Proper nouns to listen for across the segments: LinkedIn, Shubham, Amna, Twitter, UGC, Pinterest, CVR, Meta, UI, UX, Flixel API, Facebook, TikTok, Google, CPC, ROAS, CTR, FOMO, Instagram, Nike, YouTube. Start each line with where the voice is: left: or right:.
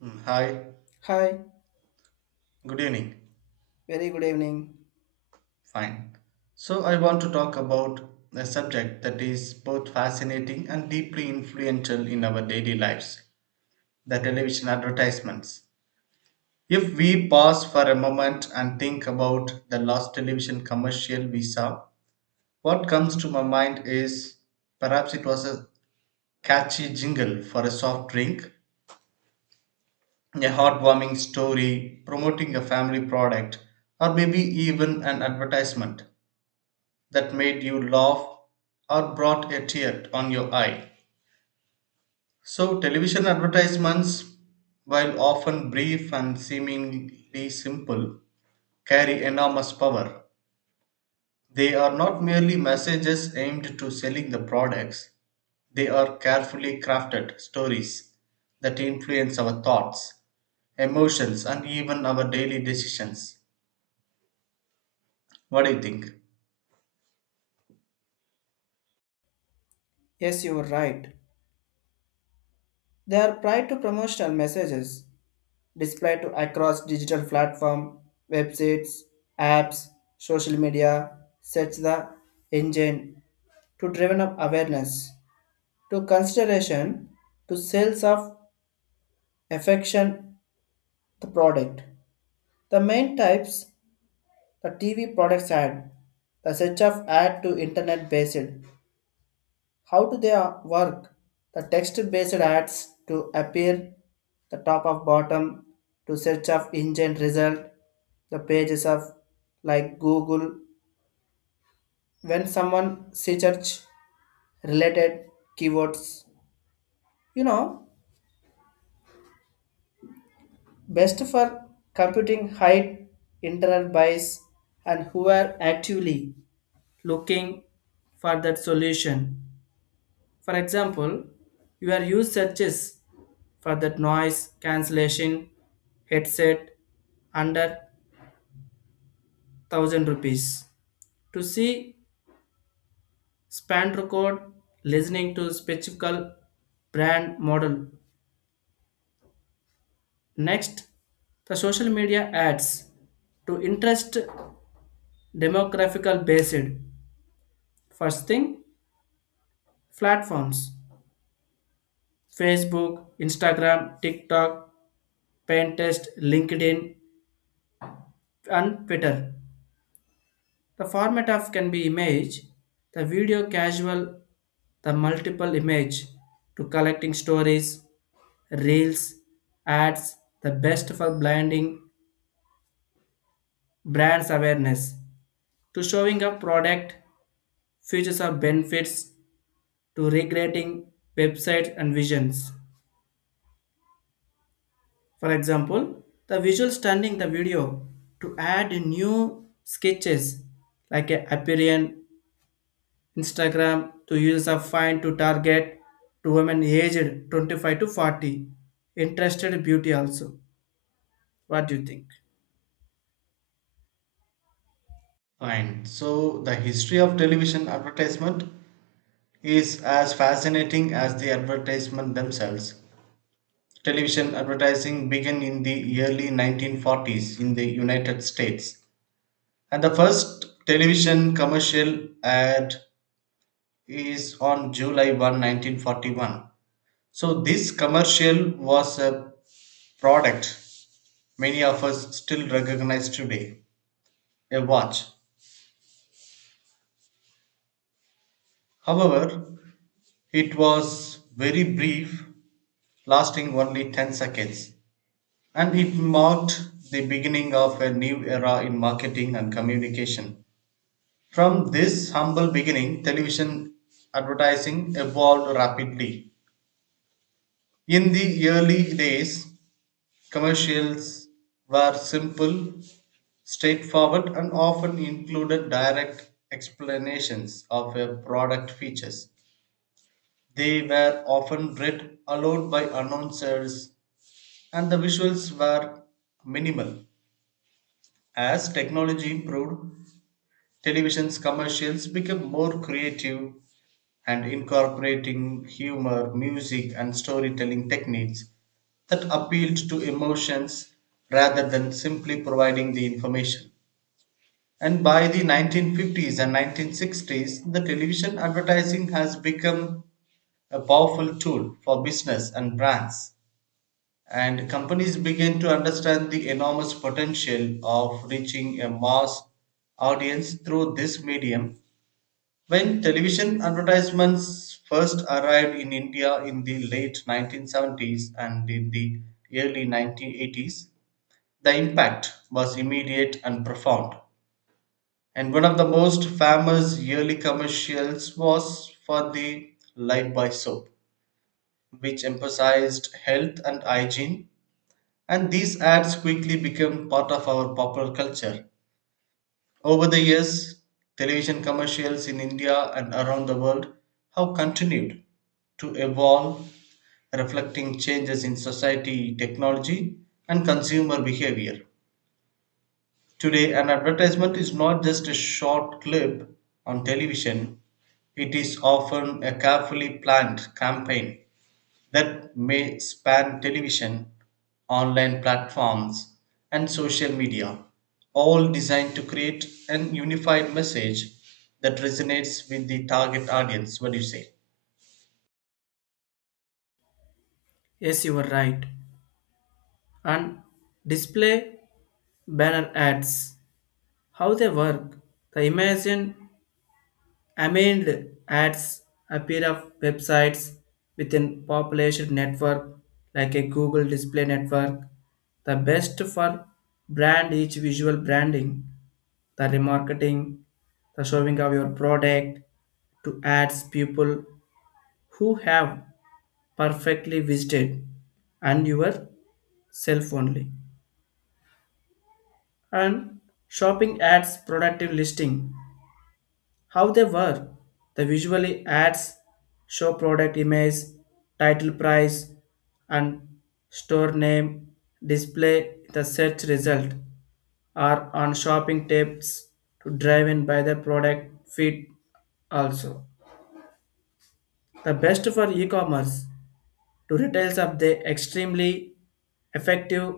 right: Hi,
left: Hi,
right: good evening.
left: very good evening.
right: Fine. So, I want to talk about a subject that is both fascinating and deeply influential in our daily lives, the television advertisements. If we pause for a moment and think about the last television commercial we saw, what comes to my mind is perhaps it was a catchy jingle for a soft drink, a heartwarming story promoting a family product, or maybe even an advertisement that made you laugh or brought a tear on your eye. So, television advertisements, while often brief and seemingly simple, carry enormous power. They are not merely messages aimed to selling the products, they are carefully crafted stories that influence our thoughts, emotions, and even our daily decisions. What do you think?
left: Yes, you are right. They are prior to promotional messages displayed to across digital platform, websites, apps, social media, search the engine to driven up awareness to consideration to sales of affection the product. The main types the TV products ad, the search of ad to internet based. How do they work? The text-based ads to appear the top of bottom to search of engine result, the pages of like Google. When someone search related keywords, you know, best for computing height, internet bias, and who are actively looking for that solution. For example, your use searches for that noise cancellation headset under 1000 rupees to see span record listening to specific brand model. Next, the social media ads to interest demographical based. First thing, platforms Facebook, Instagram, TikTok, Pinterest, LinkedIn, and Twitter. The format of can be image, the video casual, the multiple image to collecting stories, reels, ads, the best for blinding brands awareness to showing a product, features or benefits to recreating websites and visions. For example, the visual stunning the video to add new sketches like a appearance Instagram to users are fine to target to women aged 25 to 40, interested in beauty also. What do you think?
right: Fine. So, the history of television advertisement is as fascinating as the advertisements themselves. Television advertising began in the early 1940s in the United States, and the first television commercial ad is on July 1, 1941. So, this commercial was a product many of us still recognize today, a watch. However, it was very brief, lasting only 10 seconds. And it marked the beginning of a new era in marketing and communication. From this humble beginning, television advertising evolved rapidly. In the early days, commercials were simple, straightforward, and often included direct explanations of a product features. They were often read aloud by announcers, and the visuals were minimal. As technology improved, television's commercials became more creative and incorporating humor, music, and storytelling techniques that appealed to emotions rather than simply providing the information. And by the 1950s and 1960s, the television advertising has become a powerful tool for business and brands and companies begin to understand the enormous potential of reaching a mass audience through this medium. When television advertisements first arrived in India in the late 1970s and in the early 1980s, the impact was immediate and profound. And one of the most famous yearly commercials was for the Life by Soap, which emphasized health and hygiene. And these ads quickly became part of our popular culture. Over the years, television commercials in India and around the world have continued to evolve, reflecting changes in society, technology, and consumer behavior. Today, an advertisement is not just a short clip on television, it is often a carefully planned campaign that may span television, online platforms, and social media, all designed to create an unified message that resonates with the target audience. What do you say?
left: Yes, you were right. And display banner ads. How they work. The imagine Amid ads appear of websites within population network like a Google display network, the best for brand each visual branding, the remarketing, the showing of your product to ads people who have perfectly visited and your self only. And shopping ads productive listing how they work: the visually ads show product image, title price, and store name display the search result are on shopping tips to drive in by the product feed also. The best for e-commerce to retails of the extremely effective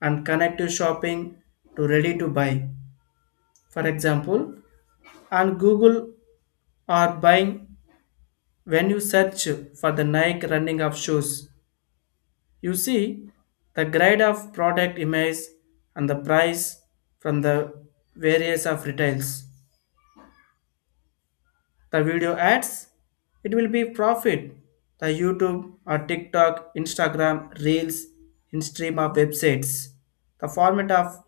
left: and connective shopping to ready to buy. For example, on Google or buying, when you search for the Nike running of shoes, you see the grade of product image and the price from the various of retails. The video ads, it will be profit. The YouTube or TikTok, Instagram, Reels, in stream of websites. The format of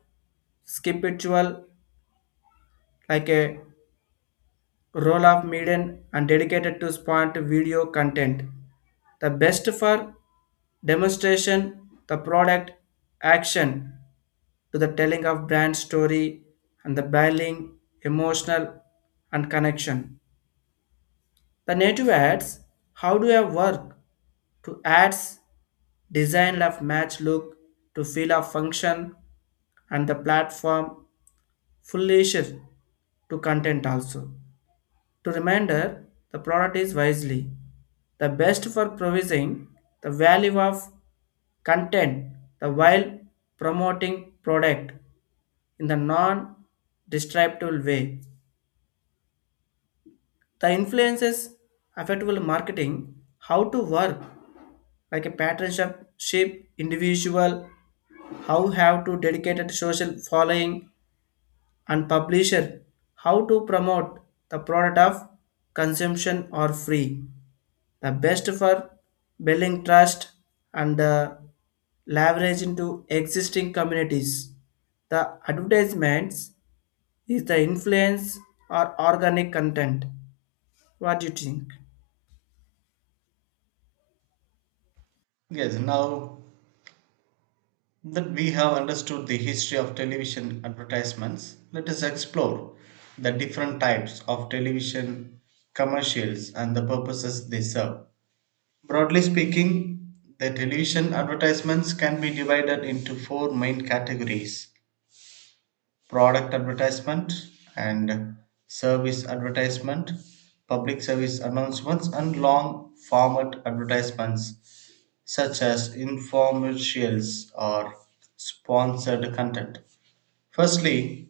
left: skipitual like a roll of median and dedicated to spot video content. The best for demonstration the product action to the telling of brand story and the building emotional and connection the native ads how do I work to ads design of match look to feel of function and the platform fully shift to content also to reminder the product is wisely the best for provising the value of content the while promoting product in the non-destructive way. The influences affectable marketing how to work like a partnership individual how have to dedicated social following and publisher how to promote the product of consumption or free the best for building trust and leverage into existing communities. The advertisements is the influence or organic content. What do you think?
right: Yes, now that we have understood the history of television advertisements, let us explore the different types of television commercials and the purposes they serve. Broadly speaking, the television advertisements can be divided into four main categories: product advertisement and service advertisement, public service announcements, and long format advertisements such as infomercials or sponsored content. Firstly,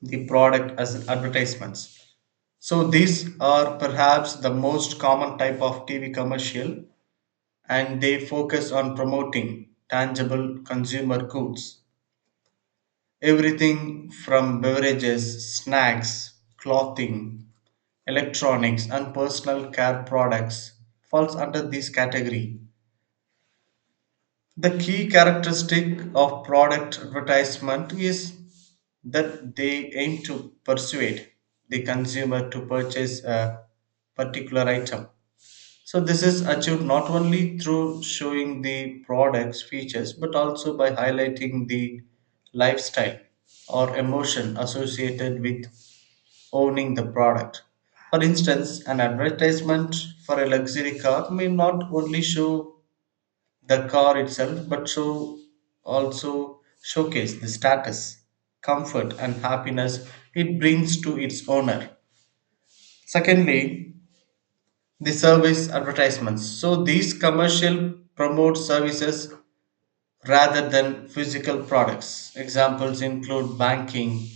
right: the product as advertisements. So, these are perhaps the most common type of TV commercial and they focus on promoting tangible consumer goods, everything from beverages, snacks, clothing, electronics, and personal care products falls under this category. The key characteristic of product advertisement is that they aim to persuade the consumer to purchase a particular item. So this is achieved not only through showing the product's features but also by highlighting the lifestyle or emotion associated with owning the product. For instance, an advertisement for a luxury car may not only show the car itself but show also showcase the status, comfort and happiness it brings to its owner. Secondly, the service advertisements. So these commercial promote services rather than physical products. Examples include banking,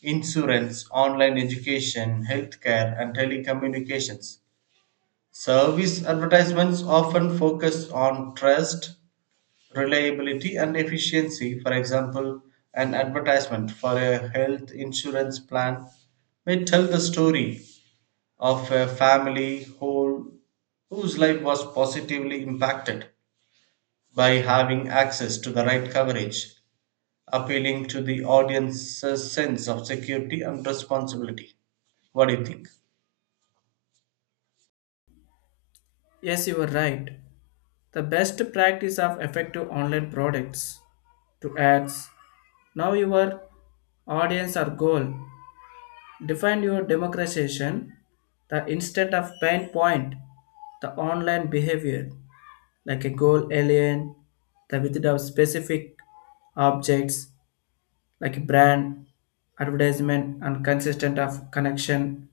right: insurance, online education, healthcare, and telecommunications. Service advertisements often focus on trust, reliability, and efficiency. For example, an advertisement for a health insurance plan may tell the story of a family whole whose life was positively impacted by having access to the right coverage, appealing to the audience's sense of security and responsibility. What do you think?
left: Yes, you are right. The best practice of effective online products to ads. Now your audience or goal. Define your democratization, the instead of pain point, the online behavior, like a goal alien, the with of specific objects like brand, advertisement, and consistent of connection.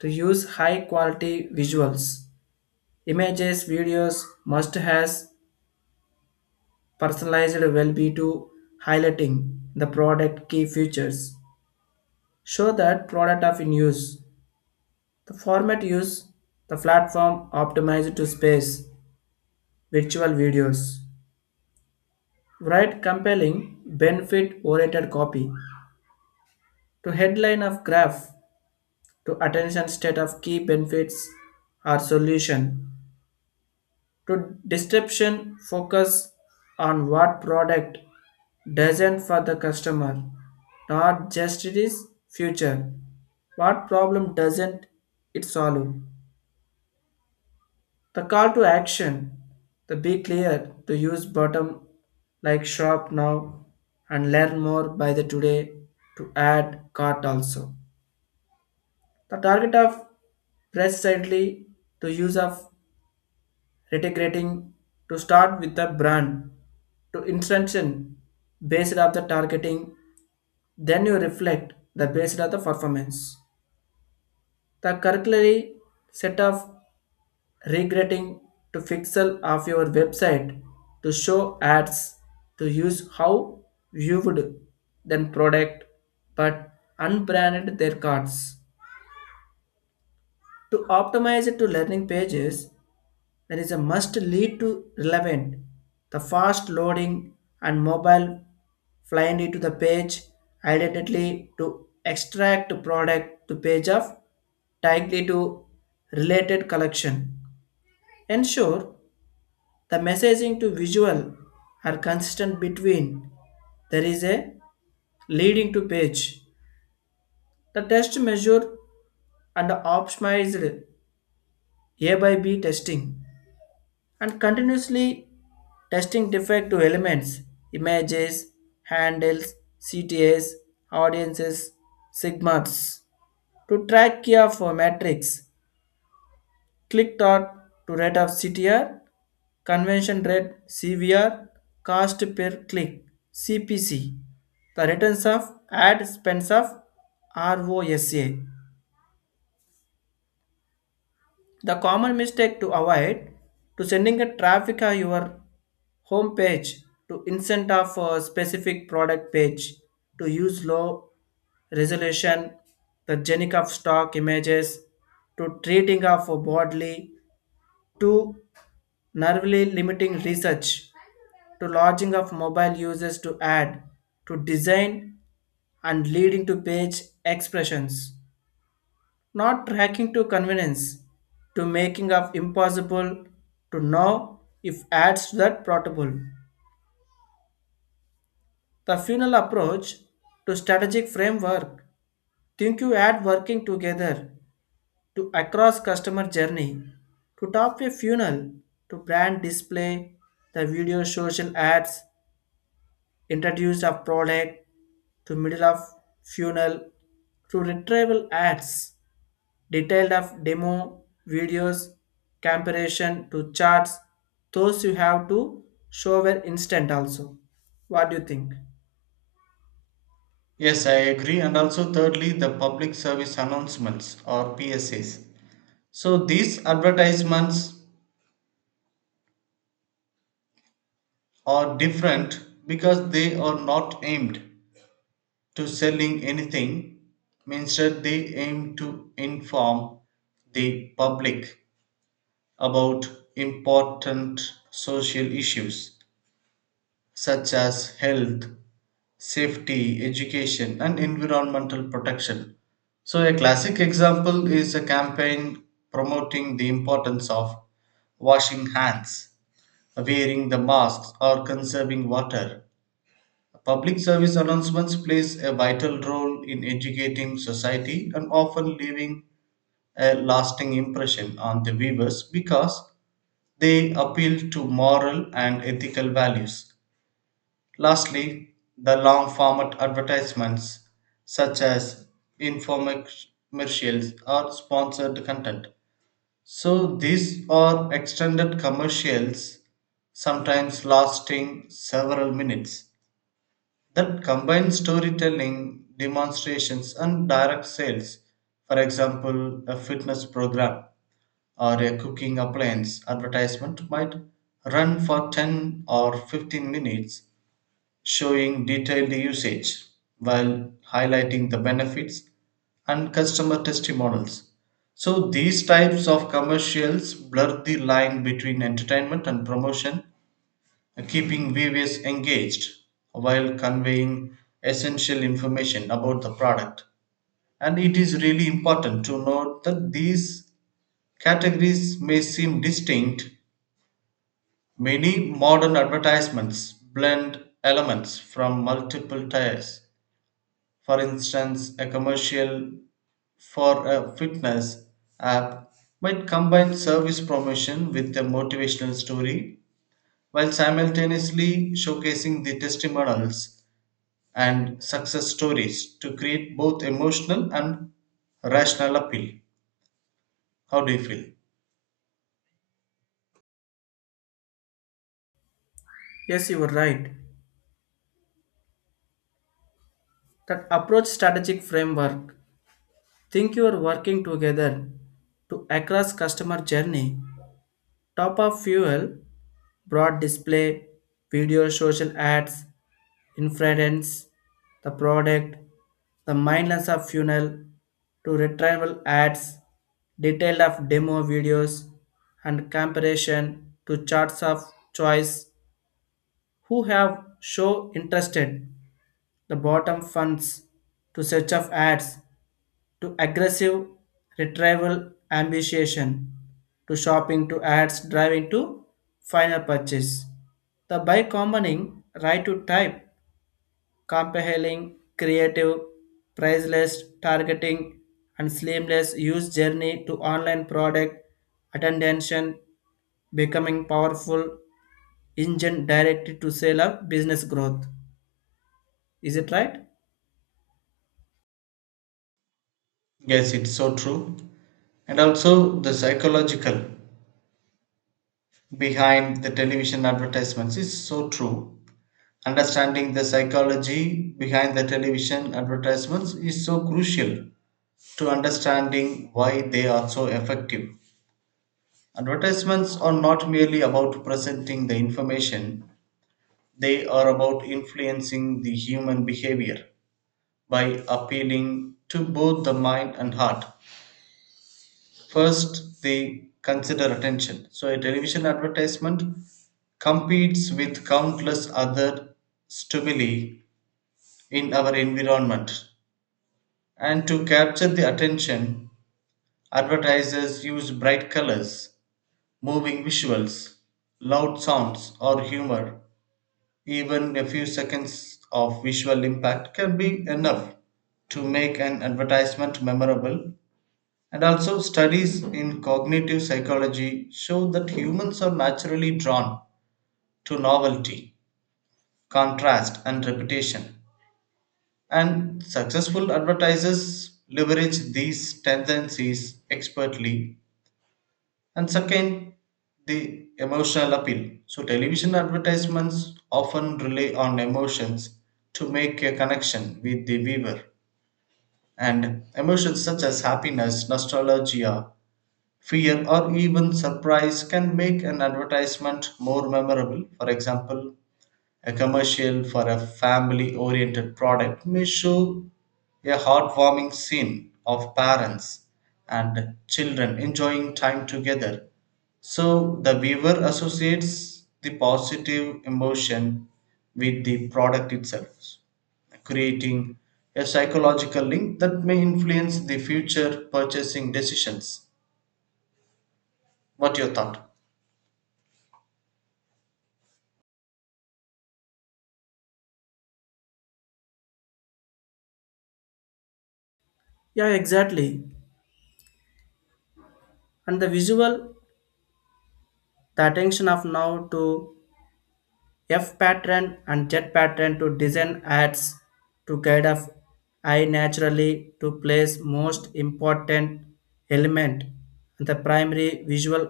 left: To use high quality visuals, images, videos must has personalized will be to highlighting the product key features. Show that product of in use. The format used the platform optimized to space virtual videos. Write compelling, benefit oriented copy to headline of graph to attention state of key benefits or solution to description focus on what product doesn't for the customer, not just it is future, what problem doesn't it solve. The call to action, the be clear, to use bottom like shop now and learn more by the today to add cart also. The target of precisely to use of retigrating to start with the brand to instruction based of the targeting, then you reflect the based of the performance. The curriculary set of regretting to pixel of your website to show ads to use how you would then product but unbranded their cards. To optimize it to learning pages, there is a must lead to relevant, the fast loading and mobile flying to the page identically to extract product to page of tightly to related collection. Ensure the messaging to visual are consistent between. There is a leading to page. The test measure and optimized A by B testing and continuously testing defective elements, images, handles, CTAs, audiences, sigmas to track key of metrics. Click dot to rate of CTR, convention rate CVR, cost per click CPC, the returns of ad spends of ROSA. The common mistake to avoid to sending a traffic on your home page to instant of a specific product page to use low resolution, the generic of stock images to treating of bodily to narrowly limiting research to lodging of mobile users to ad to design and leading to page expressions not tracking to convenience to making of impossible to know if ads that portable the funnel approach to strategic framework think you add working together to across customer journey to top a funnel to brand display the video social ads introduced a product to middle of funnel to retrieval ads, detailed of demo videos, comparison to charts, those you have to show were instant also. What do you think?
right: Yes, I agree. And also, thirdly, the public service announcements or PSAs. So, these advertisements are different because they are not aimed to selling anything. Instead, they aim to inform the public about important social issues such as health, safety, education, and environmental protection. So, a classic example is a campaign promoting the importance of washing hands, wearing the masks, or conserving water. Public service announcements plays a vital role in educating society and often leaving a lasting impression on the viewers because they appeal to moral and ethical values. Lastly, the long format advertisements such as infomercials or sponsored content. So these are extended commercials sometimes lasting several minutes that combine storytelling, demonstrations, and direct sales. For example, a fitness program or a cooking appliance advertisement might run for 10 or 15 minutes, showing detailed usage while highlighting the benefits and customer testimonials. So, these types of commercials blur the line between entertainment and promotion, keeping viewers engaged while conveying essential information about the product. And it is really important to note that these categories may seem distinct. Many modern advertisements blend elements from multiple tiers. For instance, a commercial for a fitness app might combine service promotion with a motivational story while simultaneously showcasing the testimonials and success stories to create both emotional and rational appeal. How do you feel?
left: Yes, you were right. That approach strategic framework. Think you are working together to across customer journey. Top of fuel, broad display, video social ads, inference, the product, the mindless of funnel to retrieval ads, detail of demo videos, and comparison to charts of choice who have show interested the bottom funds to search of ads to aggressive retrieval ambition to shopping to ads driving to final purchase the by combining right to type compelling, creative, priceless targeting, and seamless use journey to online product attention becoming powerful engine directed to sale of business growth. Is it right?
right: Yes, it's so true. And also, the psychological behind the television advertisements is so true. Understanding the psychology behind the television advertisements is so crucial to understanding why they are so effective. Advertisements are not merely about presenting the information, they are about influencing the human behavior by appealing to both the mind and heart. First, they consider attention. So, a television advertisement competes with countless other stimuli in our environment. And to capture the attention, advertisers use bright colors, moving visuals, loud sounds, or humor. Even a few seconds of visual impact can be enough to make an advertisement memorable. And also, studies in cognitive psychology show that humans are naturally drawn to novelty, contrast, and repetition. And successful advertisers leverage these tendencies expertly. And second, the emotional appeal. So, television advertisements often rely on emotions to make a connection with the viewer. And emotions such as happiness, nostalgia, fear or even surprise can make an advertisement more memorable. For example, a commercial for a family oriented product may show a heartwarming scene of parents and children enjoying time together. So the viewer associates the positive emotion with the product itself, creating a psychological link that may influence the future purchasing decisions. What your thought?
left: Yeah, exactly. And the visual, the attention of now to F pattern and Z pattern to design ads to guide of I naturally to place most important element and the primary visual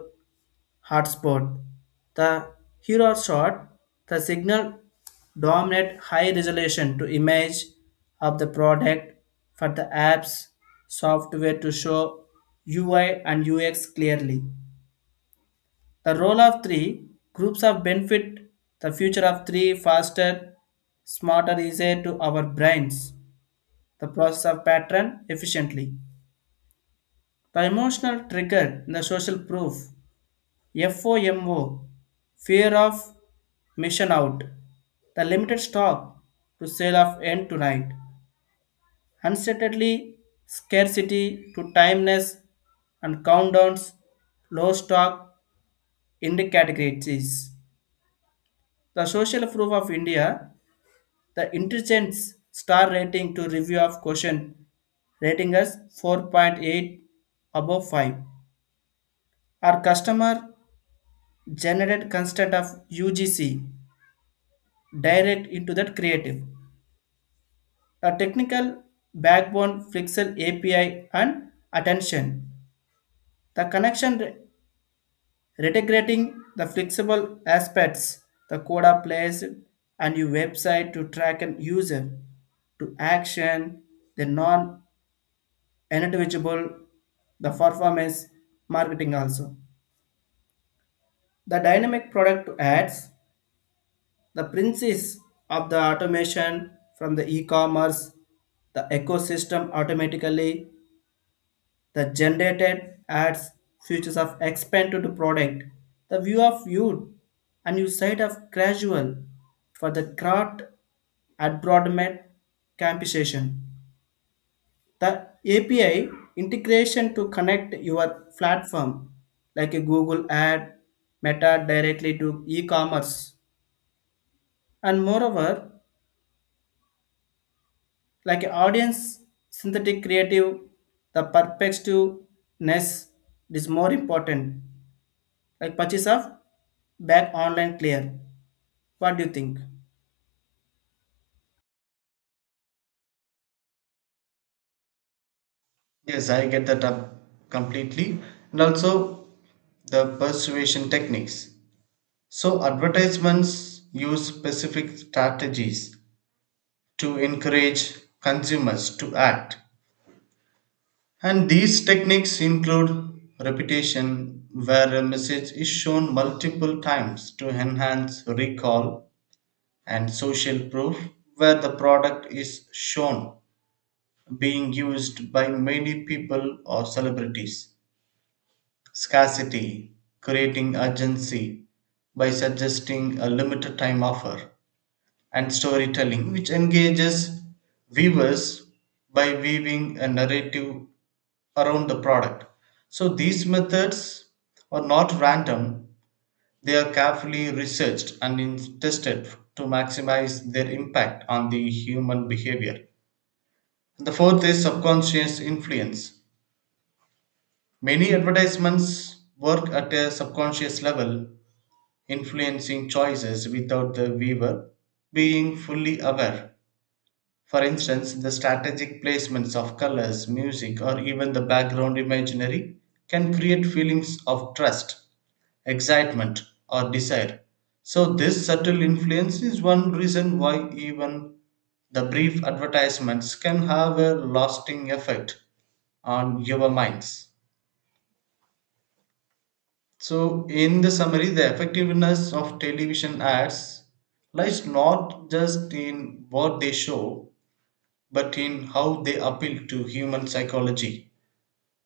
left: hotspot. The hero shot, the signal dominate high resolution to image of the product for the apps software to show UI and UX clearly. The role of three groups of benefit, the future of three faster, smarter, easier to our brains, the process of pattern efficiently. The emotional trigger, in the social proof, FOMO, fear of mission out, the limited stock to sale of end to night, uncertainty, scarcity to timeness, and countdowns, low stock, in the categories. The social proof of India. The intelligence star rating to review of question rating us 4.8 above 5. Our customer generated constant of UGC direct into that creative. The technical backbone Flixel API and attention. The connection integrating the flexible aspects, the code are placed and your website to track an user to action, the non individual, the performance marketing also. The dynamic product ads, the princes of the automation from the e-commerce, the ecosystem automatically, the generated ads, features of expanded product, the view of you and you side of gradual for the crowd at broadment compensation. The API integration to connect your platform like a Google ad, Meta directly to e-commerce, and moreover, like a audience synthetic creative, the perspectiveness is more important. Like purchase of back online clear. What do you think?
right: Yes, I get that up completely. And also the persuasion techniques. So advertisements use specific strategies to encourage consumers to act. And these techniques include repetition, where a message is shown multiple times to enhance recall, and social proof, where the product is shown being used by many people or celebrities. Scarcity, creating urgency by suggesting a limited time offer, and storytelling, which engages viewers by weaving a narrative around the product. So these methods are not random, they are carefully researched and tested to maximize their impact on the human behavior. The fourth is subconscious influence. Many advertisements work at a subconscious level, influencing choices without the weaver being fully aware. For instance, the strategic placements of colors, music, or even the background imagery can create feelings of trust, excitement, or desire. So, this subtle influence is one reason why even the brief advertisements can have a lasting effect on your minds. So, in the summary, the effectiveness of television ads lies not just in what they show, but in how they appeal to human psychology.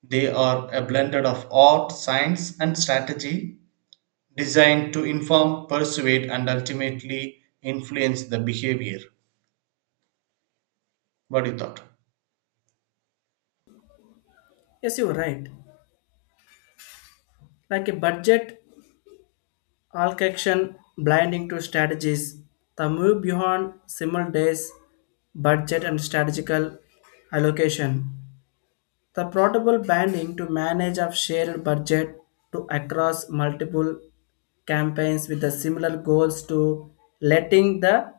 right: They are a blend of art, science, and strategy designed to inform, persuade, and ultimately influence the behavior. What do you thought?
left: Yes, you're right. Like a budget Alkection blinding to strategies. The move beyond simple days, budget and strategical allocation. The portable banding to manage of shared budget to across multiple campaigns with the similar goals to letting the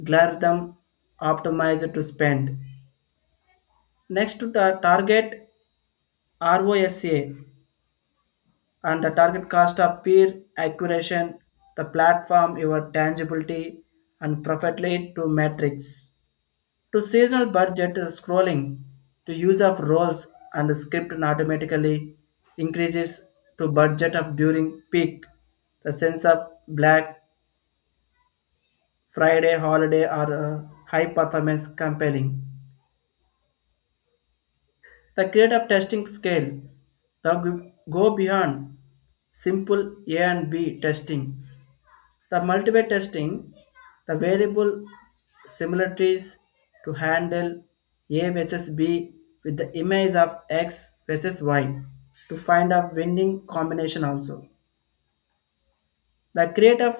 left: algorithm optimize to spend. Next to target ROSA and the target cost of peer acquisition, the platform, your tangibility, and profit lead to metrics. To seasonal budget scrolling, to use of roles and script and automatically increases to budget of during peak. The sense of Black Friday holiday or high performance compelling. The creative testing scale, the go beyond simple A and B testing. The multiple testing, the variable similarities to handle A versus B with the image of X versus Y to find a winning combination also. The creative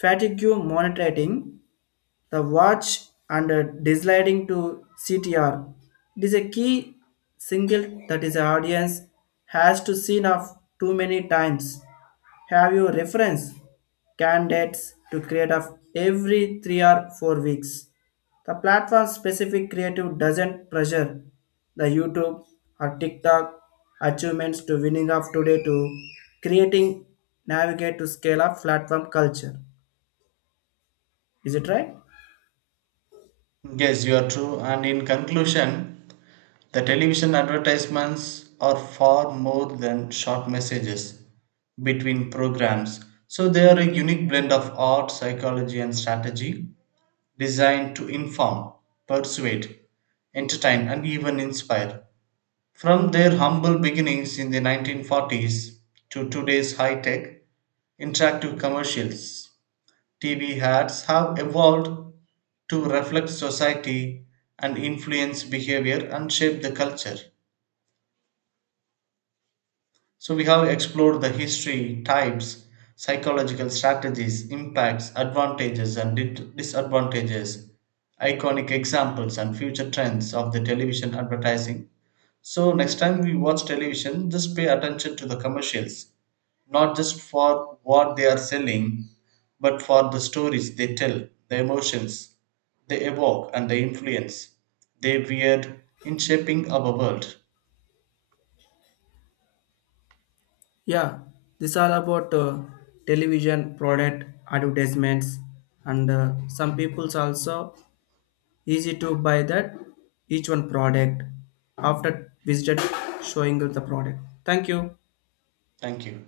left: fatigue monitoring the watch and desliding to CTR. It is a key single that is the audience has to seen of too many times. Have you reference candidates to create of every 3 or 4 weeks. The platform specific creative doesn't pressure the YouTube or TikTok achievements to winning of today to creating navigate to scale up platform culture. Is it right?
right: Yes, you are true. And in conclusion, the television advertisements are far more than short messages between programs, so they are a unique blend of art, psychology, and strategy designed to inform, persuade, entertain, and even inspire. From their humble beginnings in the 1940s to today's high tech, interactive commercials, TV ads have evolved to reflect society and influence behavior and shape the culture. So we have explored the history, types, psychological strategies, impacts, advantages and disadvantages, iconic examples and future trends of the television advertising. So next time we watch television, just pay attention to the commercials, not just for what they are selling, but for the stories they tell, the emotions they evoke and the influence they wield in shaping our world.
left: Yeah, this all about television product advertisements, and some people's also easy to buy that each one product after visited showing the product. Thank you.
right: Thank you.